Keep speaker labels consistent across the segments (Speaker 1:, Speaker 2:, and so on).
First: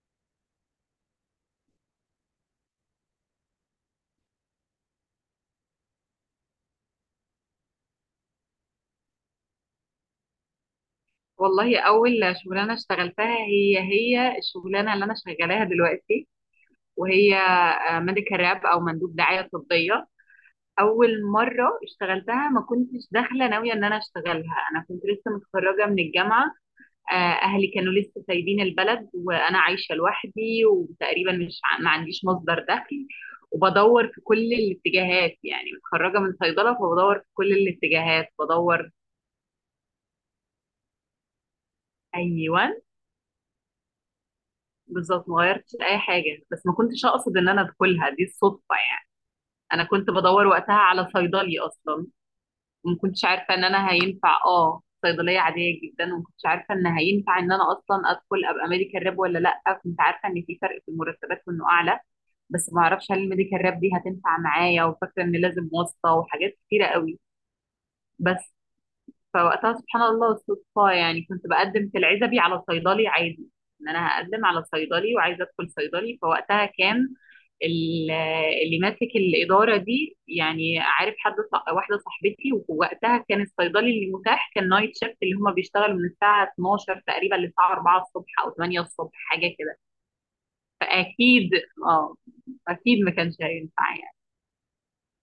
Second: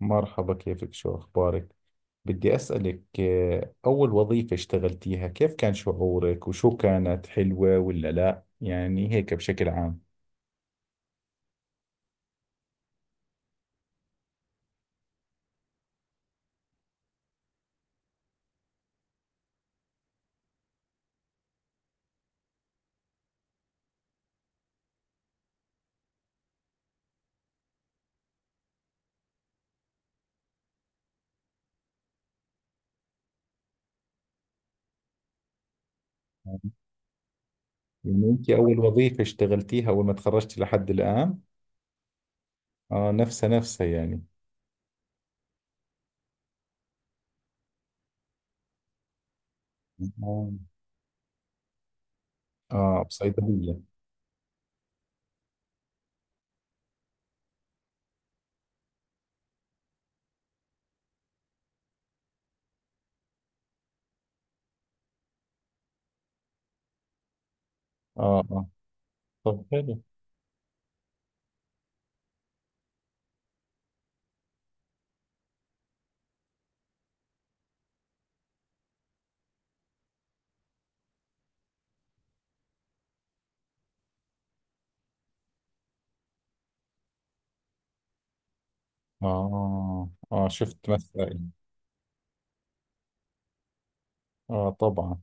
Speaker 1: مرحبا، كيفك؟ شو أخبارك؟ بدي أسألك أول وظيفة اشتغلتيها كيف كان شعورك وشو، كانت حلوة ولا لا؟ يعني هيك بشكل عام.
Speaker 2: والله اول شغلانه اشتغلتها هي الشغلانه اللي انا شغالاها دلوقتي، وهي ميديكال راب او مندوب دعايه طبيه. اول مره اشتغلتها ما كنتش داخله ناويه ان انا اشتغلها، انا كنت لسه متخرجه من الجامعه. آه، اهلي كانوا لسه سايبين البلد وانا عايشه لوحدي، وتقريبا مش ما عنديش مصدر دخل، وبدور في كل الاتجاهات، يعني متخرجه من صيدله فبدور في كل
Speaker 1: يعني
Speaker 2: الاتجاهات
Speaker 1: أنت أول
Speaker 2: بدور.
Speaker 1: وظيفة اشتغلتيها أول ما تخرجتي لحد الآن؟
Speaker 2: ايوه،
Speaker 1: آه، نفسها يعني.
Speaker 2: بالظبط ما غيرتش اي حاجه، بس ما كنتش اقصد ان انا ادخلها، دي الصدفه يعني. انا كنت بدور
Speaker 1: آه.
Speaker 2: وقتها على صيدلي اصلا، وما
Speaker 1: آه،
Speaker 2: كنتش عارفه ان
Speaker 1: بصيدلية.
Speaker 2: انا هينفع صيدليه عاديه جدا، وما كنتش عارفه ان هينفع ان انا اصلا ادخل ابقى ميديكال راب ولا لا. كنت عارفه ان في فرق في المرتبات وانه اعلى، بس ما اعرفش هل الميديكال راب دي هتنفع معايا، وفاكره ان لازم واسطه وحاجات كتيره قوي.
Speaker 1: آه
Speaker 2: بس
Speaker 1: آه. طب
Speaker 2: فوقتها
Speaker 1: حلو.
Speaker 2: سبحان الله صدفة، يعني كنت بقدم في العزبي على صيدلي عادي، ان انا هقدم على صيدلي وعايزة ادخل صيدلي. فوقتها كان ال- اللي ماسك الإدارة دي، يعني عارف حد واحدة صاحبتي، ووقتها كان الصيدلي اللي متاح كان نايت شيفت، اللي هما بيشتغلوا من الساعة 12 تقريبا للساعة 4 الصبح أو 8 الصبح حاجة كده.
Speaker 1: آه آه، شفت مثلا.
Speaker 2: فأكيد اه أكيد ما كانش هينفع يعني.
Speaker 1: آه طبعا.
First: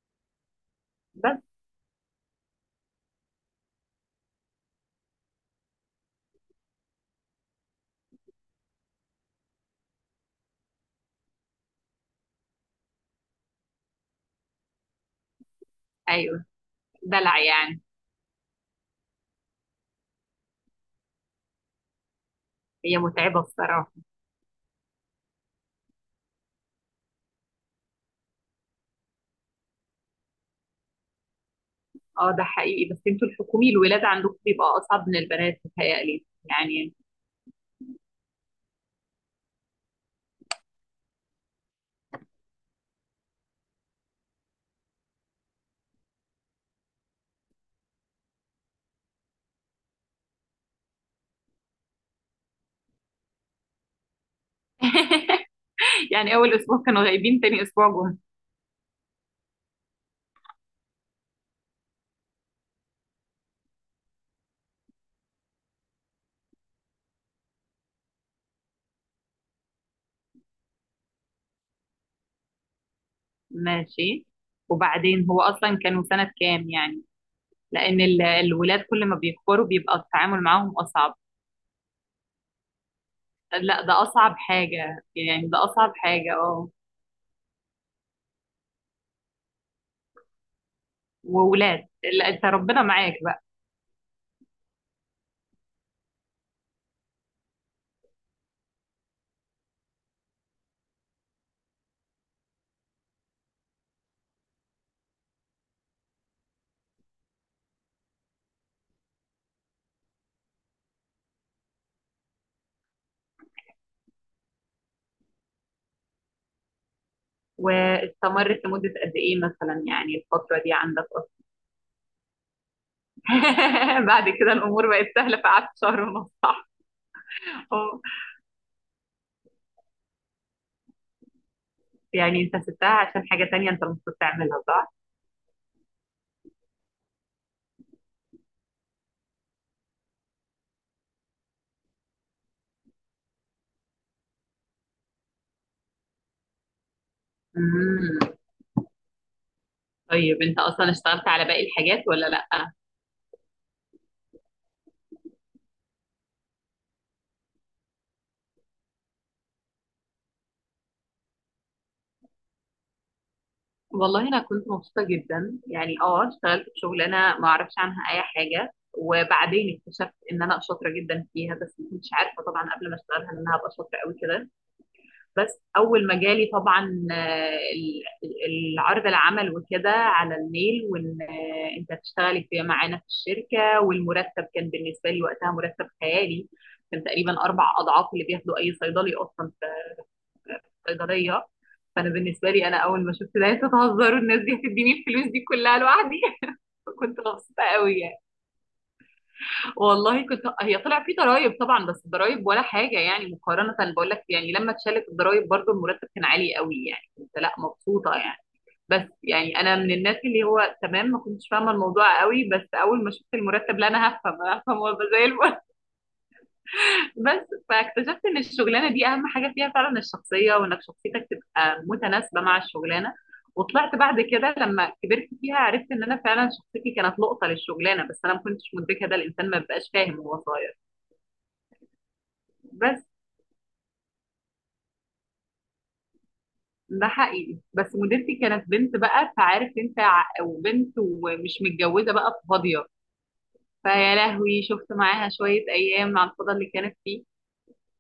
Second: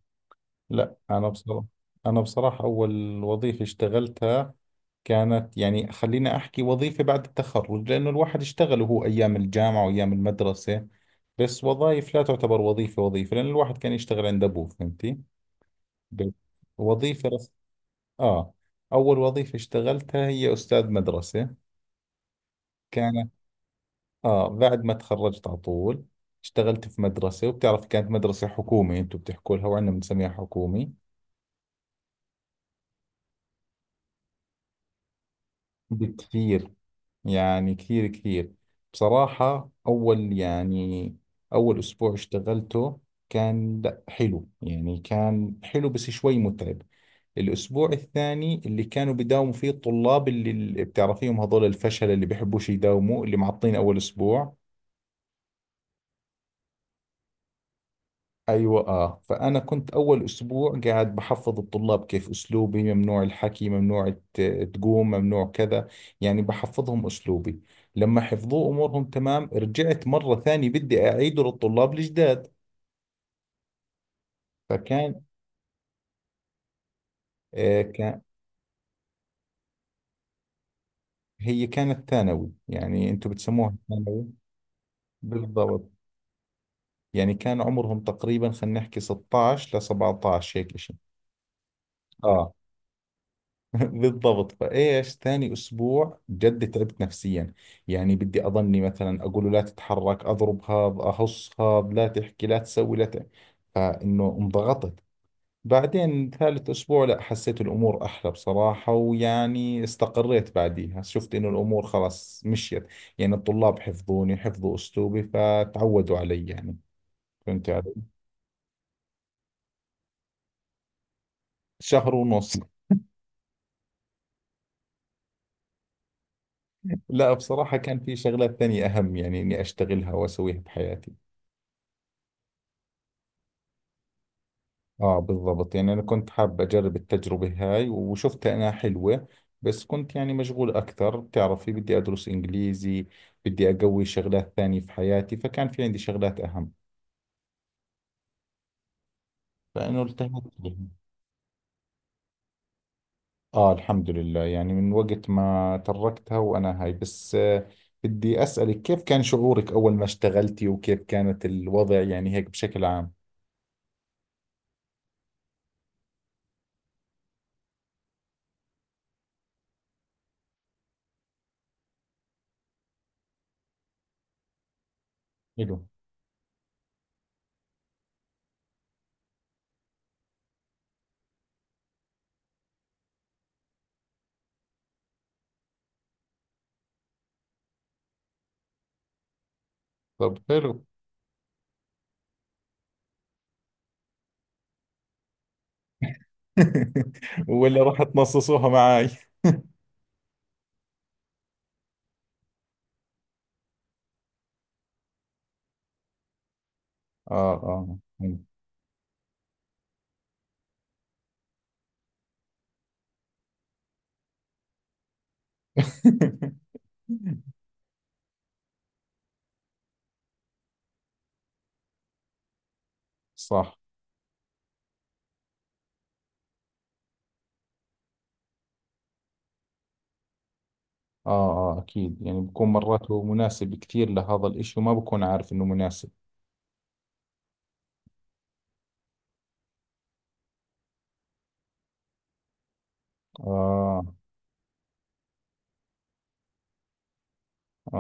Speaker 1: لا أنا
Speaker 2: بس
Speaker 1: بصراحة. أول وظيفة اشتغلتها كانت، يعني خليني أحكي وظيفة بعد التخرج، لأنه الواحد اشتغل وهو أيام الجامعة وأيام المدرسة، بس وظائف لا تعتبر وظيفة. وظيفة لأن الواحد كان يشتغل عند أبوه، فهمتي؟ ب-
Speaker 2: أيوه،
Speaker 1: وظيفة
Speaker 2: دلع
Speaker 1: رس...
Speaker 2: يعني.
Speaker 1: آه. أول وظيفة اشتغلتها هي أستاذ مدرسة.
Speaker 2: هي
Speaker 1: كانت،
Speaker 2: متعبة.
Speaker 1: آه، بعد ما تخرجت على طول اشتغلت في مدرسة. وبتعرف كانت مدرسة حكومي، أنتم بتحكوا لها وعندنا بنسميها حكومي.
Speaker 2: اه، ده حقيقي، بس انتوا الحكومي الولاد عندكم بيبقى اصعب من البنات، متهيألي
Speaker 1: بكثير.
Speaker 2: يعني.
Speaker 1: يعني كثير. بصراحة أول أسبوع اشتغلته كان، لا حلو، يعني كان حلو بس شوي متعب. الأسبوع الثاني اللي كانوا بيداوموا فيه الطلاب، اللي بتعرفيهم، هذول الفشل اللي بيحبوش يداوموا، اللي معطين أول أسبوع.
Speaker 2: يعني اول اسبوع كانوا غايبين، تاني اسبوع جم.
Speaker 1: ايوه. اه، فانا كنت اول اسبوع قاعد بحفظ الطلاب كيف اسلوبي. ممنوع الحكي، ممنوع تقوم، ممنوع كذا. يعني بحفظهم اسلوبي. لما حفظوه امورهم تمام، رجعت مره ثانيه بدي اعيده للطلاب الجداد.
Speaker 2: ماشي،
Speaker 1: فكان،
Speaker 2: وبعدين هو اصلا كانوا سنة كام يعني؟
Speaker 1: آه
Speaker 2: لان
Speaker 1: كان،
Speaker 2: الولاد كل ما بيكبروا بيبقى التعامل معاهم اصعب.
Speaker 1: هي كانت ثانوي، يعني انتم بتسموها
Speaker 2: لا ده
Speaker 1: ثانوي.
Speaker 2: اصعب حاجة يعني، ده
Speaker 1: بالضبط.
Speaker 2: اصعب حاجة، اه.
Speaker 1: يعني كان عمرهم تقريبا، خلينا نحكي 16 ل 17، هيك شيء.
Speaker 2: وولاد، لا انت
Speaker 1: اه
Speaker 2: ربنا معاك بقى.
Speaker 1: بالضبط. فايش، ثاني اسبوع جد تعبت نفسيا. يعني بدي اضلني مثلا اقول له لا تتحرك، اضرب هذا، اهص هذا، لا تحكي، لا تسوي، لا ت... فانه انضغطت. بعدين ثالث اسبوع، لا، حسيت الامور احلى بصراحة، ويعني استقريت بعديها، شفت انه الامور خلاص مشيت. يعني الطلاب حفظوني، حفظوا اسلوبي فتعودوا علي يعني، فهمت علي.
Speaker 2: واستمرت لمدة قد ايه مثلا يعني الفترة دي عندك؟
Speaker 1: شهر ونص.
Speaker 2: اصلا بعد كده الامور بقت سهلة، في قعدت شهر ونص صح؟
Speaker 1: لا بصراحة كان في شغلات ثانية اهم يعني اني اشتغلها واسويها بحياتي.
Speaker 2: يعني انت سبتها عشان حاجة تانية انت المفروض تعملها صح؟
Speaker 1: اه بالضبط، يعني انا كنت حاب اجرب التجربة هاي وشفتها انها حلوة، بس كنت يعني مشغول اكثر، بتعرفي بدي ادرس انجليزي، بدي اقوي شغلات ثانية في حياتي، فكان في عندي شغلات اهم،
Speaker 2: امم.
Speaker 1: فانه
Speaker 2: طيب
Speaker 1: التهيت
Speaker 2: انت
Speaker 1: لها.
Speaker 2: اصلا اشتغلت على باقي الحاجات ولا لا؟
Speaker 1: اه الحمد لله، يعني من وقت ما تركتها وانا هاي، بس بدي اسألك كيف كان شعورك اول ما اشتغلتي وكيف كانت الوضع، يعني هيك بشكل عام.
Speaker 2: والله انا كنت مبسوطة جدا يعني، اه اشتغلت في شغلانة ما اعرفش عنها اي حاجة، وبعدين اكتشفت ان انا شاطرة جدا فيها، بس ما كنتش عارفة طبعا قبل ما اشتغلها ان انا هبقى شاطرة قوي كده. بس
Speaker 1: حلو.
Speaker 2: اول ما جالي طبعا العرض العمل وكده على الميل، وان انت هتشتغلي في معانا في الشركه، والمرتب كان بالنسبه لي وقتها مرتب خيالي. كان تقريبا اربع اضعاف اللي بياخده اي صيدلي اصلا في
Speaker 1: طب حلو.
Speaker 2: الصيدليه. فانا بالنسبه لي انا اول ما شفت ده، انتوا تهزروا، الناس دي هتديني الفلوس دي كلها لوحدي؟ فكنت مبسوطه
Speaker 1: ولا
Speaker 2: قوي
Speaker 1: راح
Speaker 2: يعني.
Speaker 1: تنصصوها معاي.
Speaker 2: والله كنت، هي طلع في ضرايب طبعا، بس الضرايب ولا حاجه يعني مقارنه، بقول لك يعني لما اتشالت الضرايب برضو المرتب كان عالي قوي، يعني كنت
Speaker 1: اه
Speaker 2: لا
Speaker 1: اه.
Speaker 2: مبسوطه يعني. بس يعني انا من الناس اللي هو تمام، ما كنتش فاهمه الموضوع قوي، بس اول ما شفت المرتب لا، انا هفهم، انا هفهم وابقى زي الفل. بس فاكتشفت ان الشغلانه دي اهم حاجه فيها فعلا الشخصيه، وانك شخصيتك تبقى متناسبه مع الشغلانه.
Speaker 1: صح.
Speaker 2: وطلعت بعد كده لما كبرت فيها عرفت ان انا فعلا شخصيتي كانت لقطه للشغلانه، بس انا ما كنتش مدركه، ده الانسان ما بيبقاش فاهم وهو صغير.
Speaker 1: آه آه أكيد، يعني بكون
Speaker 2: بس
Speaker 1: مرات هو مناسب كثير لهذا الإشي وما بكون عارف إنه مناسب.
Speaker 2: ده حقيقي، بس مديرتي كانت بنت بقى، فعارف انت وبنت ومش متجوزه بقى فاضيه،
Speaker 1: آه.
Speaker 2: فيا لهوي شفت معاها شويه ايام على الفضا اللي كانت فيه.
Speaker 1: آه،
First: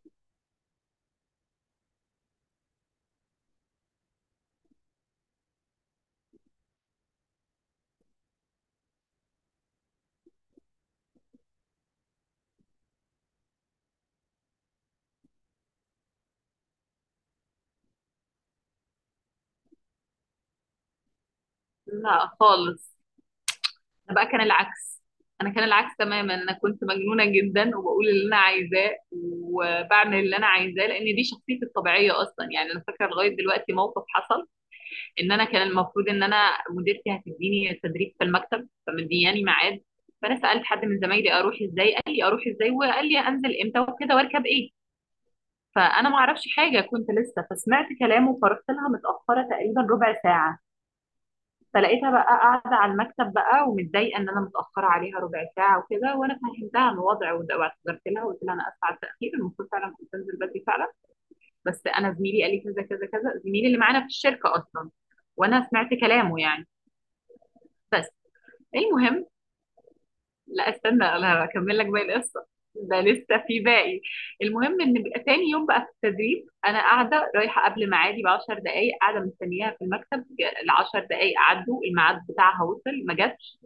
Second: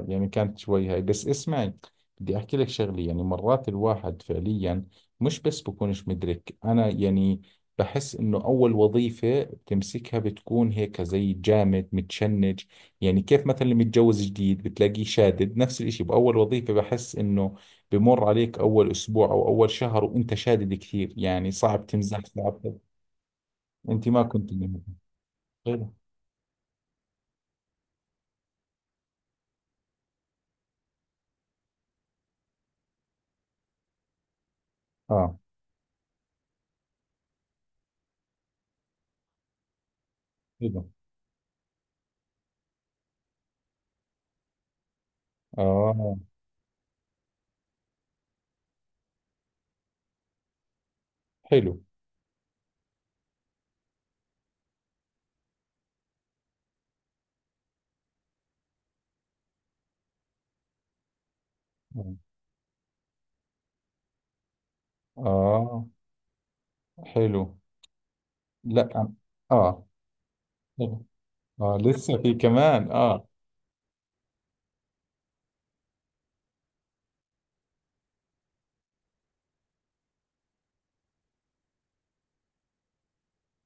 Speaker 1: آه يعني كانت شوي هاي، بس اسمعي، بدي أحكي لك شغلة. يعني مرات الواحد فعليا، مش بس بكونش مدرك أنا يعني، بحس إنه أول وظيفة بتمسكها بتكون هيك زي جامد متشنج. يعني كيف مثلا اللي متجوز جديد بتلاقيه شادد، نفس الإشي بأول وظيفة، بحس إنه بمر عليك أول أسبوع أو أول شهر وأنت شادد كثير، يعني صعب تمزح،
Speaker 2: لا
Speaker 1: صعب.
Speaker 2: خالص.
Speaker 1: أنت
Speaker 2: انا
Speaker 1: ما
Speaker 2: بقى كان
Speaker 1: كنت منهم.
Speaker 2: العكس، انا كان
Speaker 1: حلو.
Speaker 2: العكس تماما، انا كنت مجنونه جدا وبقول اللي انا عايزاه وبعمل اللي انا عايزاه، لان دي شخصيتي الطبيعيه اصلا يعني. انا فاكره لغايه دلوقتي موقف حصل، ان
Speaker 1: آه.
Speaker 2: انا كان المفروض ان انا مديرتي هتديني تدريب في المكتب، فمدياني ميعاد. فانا سالت
Speaker 1: حلو.
Speaker 2: حد من زمايلي اروح ازاي، قال لي اروح ازاي، وقال لي انزل امتى وكده واركب ايه. فانا
Speaker 1: آه.
Speaker 2: ما اعرفش حاجه كنت لسه، فسمعت كلامه فرحت لها متاخره تقريبا ربع ساعه.
Speaker 1: حلو.
Speaker 2: فلقيتها بقى قاعده على المكتب بقى، ومتضايقه ان انا متاخره عليها ربع ساعه وكده، وانا فهمتها من الوضع واعتذرت لها وقلت لها انا اسفه على التاخير، المفروض فعلا كنت انزل بدري فعلا، بس انا
Speaker 1: آه.
Speaker 2: زميلي قال لي كذا كذا كذا، زميلي اللي معانا في الشركه اصلا، وانا
Speaker 1: آه.
Speaker 2: سمعت كلامه يعني.
Speaker 1: حلو.
Speaker 2: بس
Speaker 1: لا أم-
Speaker 2: المهم،
Speaker 1: اه
Speaker 2: لا
Speaker 1: طبعا.
Speaker 2: استنى انا
Speaker 1: اه
Speaker 2: هكمل لك باقي
Speaker 1: لسه في
Speaker 2: القصه،
Speaker 1: كمان
Speaker 2: ده
Speaker 1: اه.
Speaker 2: لسه في باقي. المهم ان بقى تاني يوم بقى في التدريب، انا قاعده رايحه قبل ميعادي ب 10 دقائق، قاعده مستنياها في المكتب. ال 10 دقائق عدوا الميعاد بتاعها وصل ما جاتش،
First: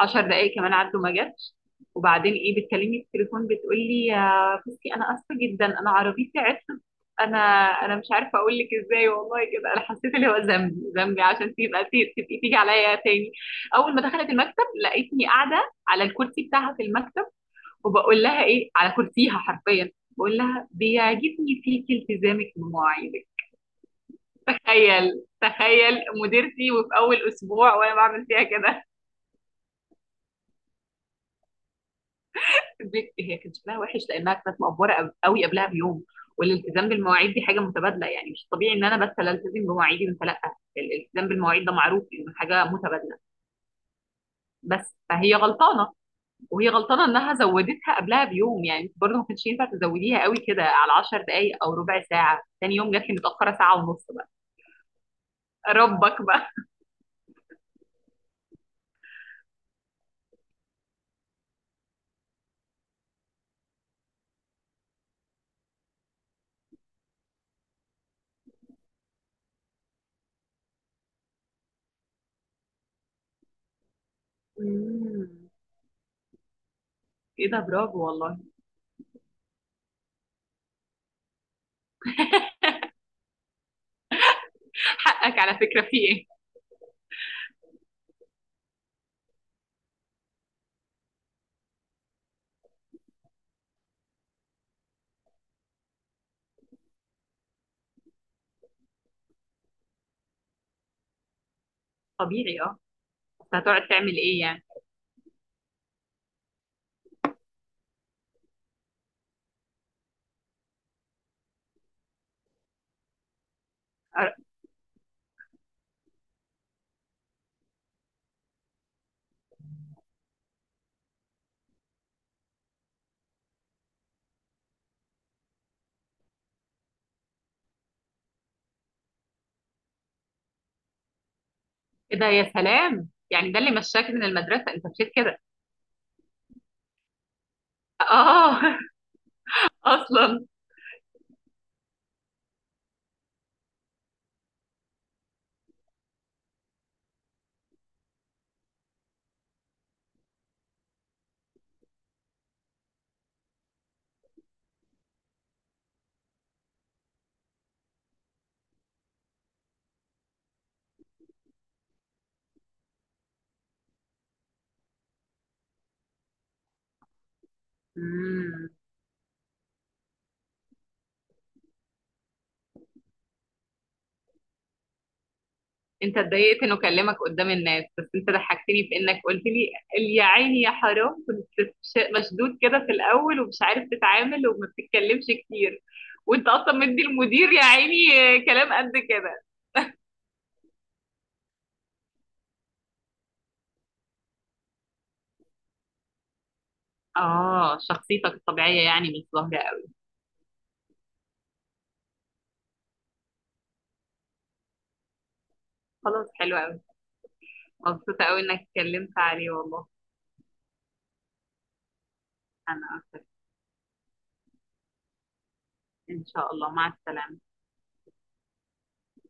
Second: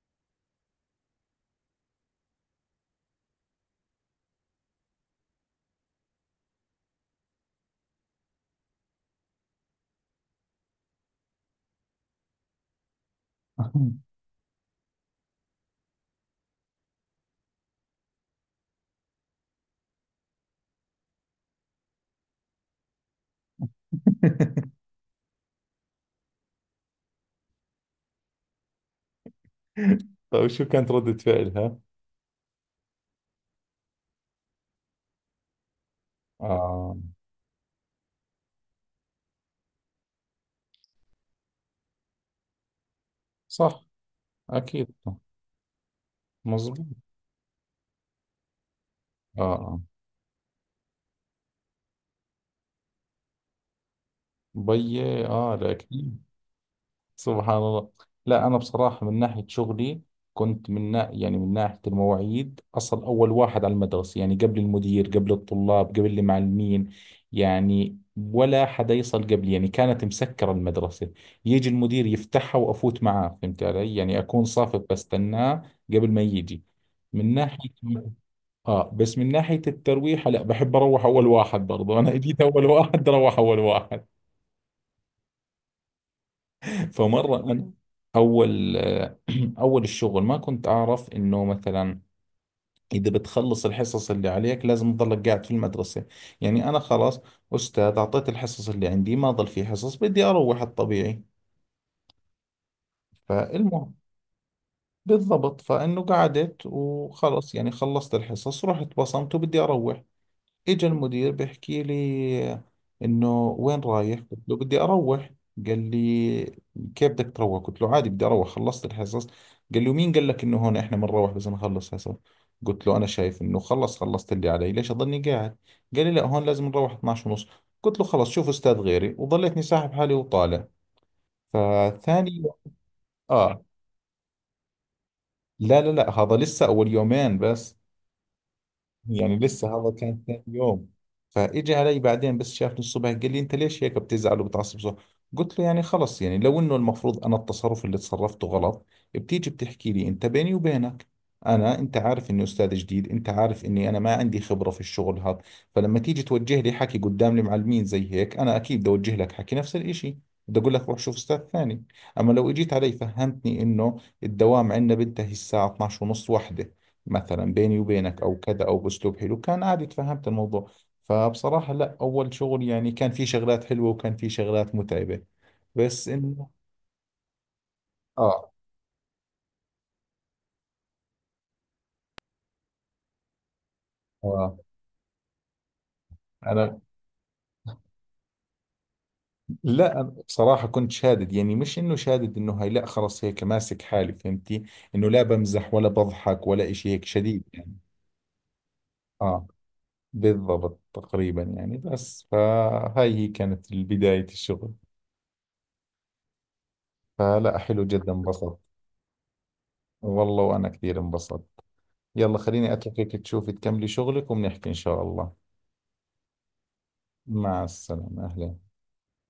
Speaker 2: 10 دقائق كمان عدوا ما جاتش. وبعدين ايه، بتكلمني في التليفون بتقول لي يا بصي انا اسفه جدا، انا عربيتي عطلت. انا انا مش عارفه اقول لك ازاي، والله كده انا حسيت اللي هو ذنبي، ذنبي عشان تبقى تبقي تيجي عليا تاني. اول ما دخلت المكتب لقيتني قاعده على الكرسي بتاعها في المكتب، وبقول لها ايه على كرسيها حرفيا، بقول لها بيعجبني فيكي التزامك بمواعيدك. تخيل، تخيل، مديرتي وفي اول اسبوع وانا بعمل فيها كده.
Speaker 1: طيب شو كانت ردة فعلها؟
Speaker 2: هي كان شكلها وحش لانها كانت مقفوره قوي قبلها بيوم. والالتزام
Speaker 1: اه.
Speaker 2: بالمواعيد دي حاجه متبادله، يعني مش طبيعي ان انا بس لا التزم بمواعيدي وانت لا، الالتزام بالمواعيد ده معروف انه حاجه متبادله.
Speaker 1: صح. اكيد.
Speaker 2: بس فهي غلطانه، وهي
Speaker 1: مظبوط.
Speaker 2: غلطانه انها زودتها قبلها بيوم، يعني انت برضه ما
Speaker 1: اه
Speaker 2: كانش ينفع
Speaker 1: آه.
Speaker 2: تزوديها قوي كده على 10 دقائق او ربع ساعه، تاني يوم جات لي متاخره ساعه ونص بقى.
Speaker 1: بيي، اه، الاكيد.
Speaker 2: ربك بقى.
Speaker 1: سبحان الله. لا أنا بصراحة من ناحية شغلي كنت يعني من ناحية المواعيد، أصل أول واحد على المدرسة، يعني قبل المدير، قبل الطلاب، قبل المعلمين. يعني ولا حدا يصل قبلي، يعني كانت مسكرة المدرسة، يجي المدير يفتحها وأفوت معاه، فهمت علي؟ يعني أكون صافف
Speaker 2: مم.
Speaker 1: بستناه قبل ما يجي. من
Speaker 2: ايه ده،
Speaker 1: ناحية،
Speaker 2: برافو والله.
Speaker 1: آه، بس من ناحية الترويحة لا، بحب أروح أول واحد برضه. أنا جيت أول واحد أروح أول واحد.
Speaker 2: حقك على فكره في ايه.
Speaker 1: فمرة أنا، أول أول الشغل ما كنت أعرف إنه مثلا إذا بتخلص الحصص اللي عليك لازم تضلك قاعد في المدرسة. يعني أنا خلاص، أستاذ، أعطيت الحصص اللي عندي، ما ضل في حصص، بدي أروح، الطبيعي.
Speaker 2: طبيعي اه. بس هتقعد
Speaker 1: فالمهم
Speaker 2: تعمل ايه يعني.
Speaker 1: بالضبط، فإنه قعدت وخلص، يعني خلصت الحصص رحت بصمت وبدي أروح. اجى المدير بيحكي لي انه وين رايح؟
Speaker 2: أر-
Speaker 1: قلت له بدي اروح. قال لي كيف بدك تروح؟ قلت له عادي بدي اروح، خلصت الحصص. قال لي ومين قال لك انه هون احنا بنروح بس نخلص حصص؟ قلت له انا شايف انه خلص، خلصت اللي علي، ليش اضلني قاعد؟ قال لي لا هون لازم نروح 12 ونص. قلت له خلص شوف استاذ غيري، وظليتني ساحب حالي وطالع.
Speaker 2: ايه ده
Speaker 1: فثاني
Speaker 2: يا
Speaker 1: يوم،
Speaker 2: سلام، يعني ده
Speaker 1: اه
Speaker 2: اللي مشاك من المدرسه انت مشيت كده؟
Speaker 1: لا لا لا، هذا لسه اول يومين بس،
Speaker 2: اه
Speaker 1: يعني لسه هذا كان ثاني
Speaker 2: اصلا.
Speaker 1: يوم. فاجى علي بعدين، بس شافني الصبح قال لي انت ليش هيك بتزعل وبتعصب، صح؟ قلت له يعني خلص، يعني لو انه المفروض انا التصرف اللي تصرفته غلط، بتيجي بتحكي لي انت بيني وبينك. انا، انت عارف اني استاذ جديد، انت عارف اني انا ما عندي خبرة في الشغل هذا، فلما تيجي توجه لي حكي قدام المعلمين زي هيك، انا اكيد بدي اوجه لك حكي نفس الاشي، بدي اقول لك روح شوف استاذ ثاني. اما لو اجيت علي فهمتني انه الدوام عندنا بينتهي الساعة 12 ونص واحدة مثلا، بيني وبينك او كذا،
Speaker 2: مم.
Speaker 1: او باسلوب حلو، كان عادي تفهمت الموضوع. فبصراحة لا، اول شغل يعني كان في شغلات حلوة وكان في شغلات متعبة، بس
Speaker 2: انت
Speaker 1: انه،
Speaker 2: اتضايقت انه كلمك قدام الناس، بس انت
Speaker 1: اه
Speaker 2: ضحكتني بانك قلت لي يا عيني يا حرام، كنت مشدود كده في الاول ومش عارف تتعامل
Speaker 1: اه.
Speaker 2: وما بتتكلمش كتير، وانت اصلا
Speaker 1: انا،
Speaker 2: مدي المدير يا عيني كلام قد كده.
Speaker 1: لا أنا بصراحة كنت شادد، يعني مش انه شادد انه هاي، لا خلص هيك ماسك حالي فهمتي؟ انه لا بمزح ولا بضحك ولا اشي، هيك شديد يعني.
Speaker 2: اه شخصيتك الطبيعية يعني مش
Speaker 1: اه
Speaker 2: ظاهرة قوي.
Speaker 1: بالضبط تقريبا، يعني بس فهاي هي كانت بداية الشغل.
Speaker 2: خلاص حلو قوي.
Speaker 1: فلا حلو جدا،
Speaker 2: مبسوطة قوي
Speaker 1: انبسطت.
Speaker 2: انك اتكلمت عليه والله.
Speaker 1: والله وانا كثير انبسطت. يلا خليني
Speaker 2: انا
Speaker 1: اتركك
Speaker 2: اكتر.
Speaker 1: تشوفي تكملي شغلك، وبنحكي ان شاء الله.
Speaker 2: ان شاء الله، مع السلامة.
Speaker 1: مع السلامة، اهلا.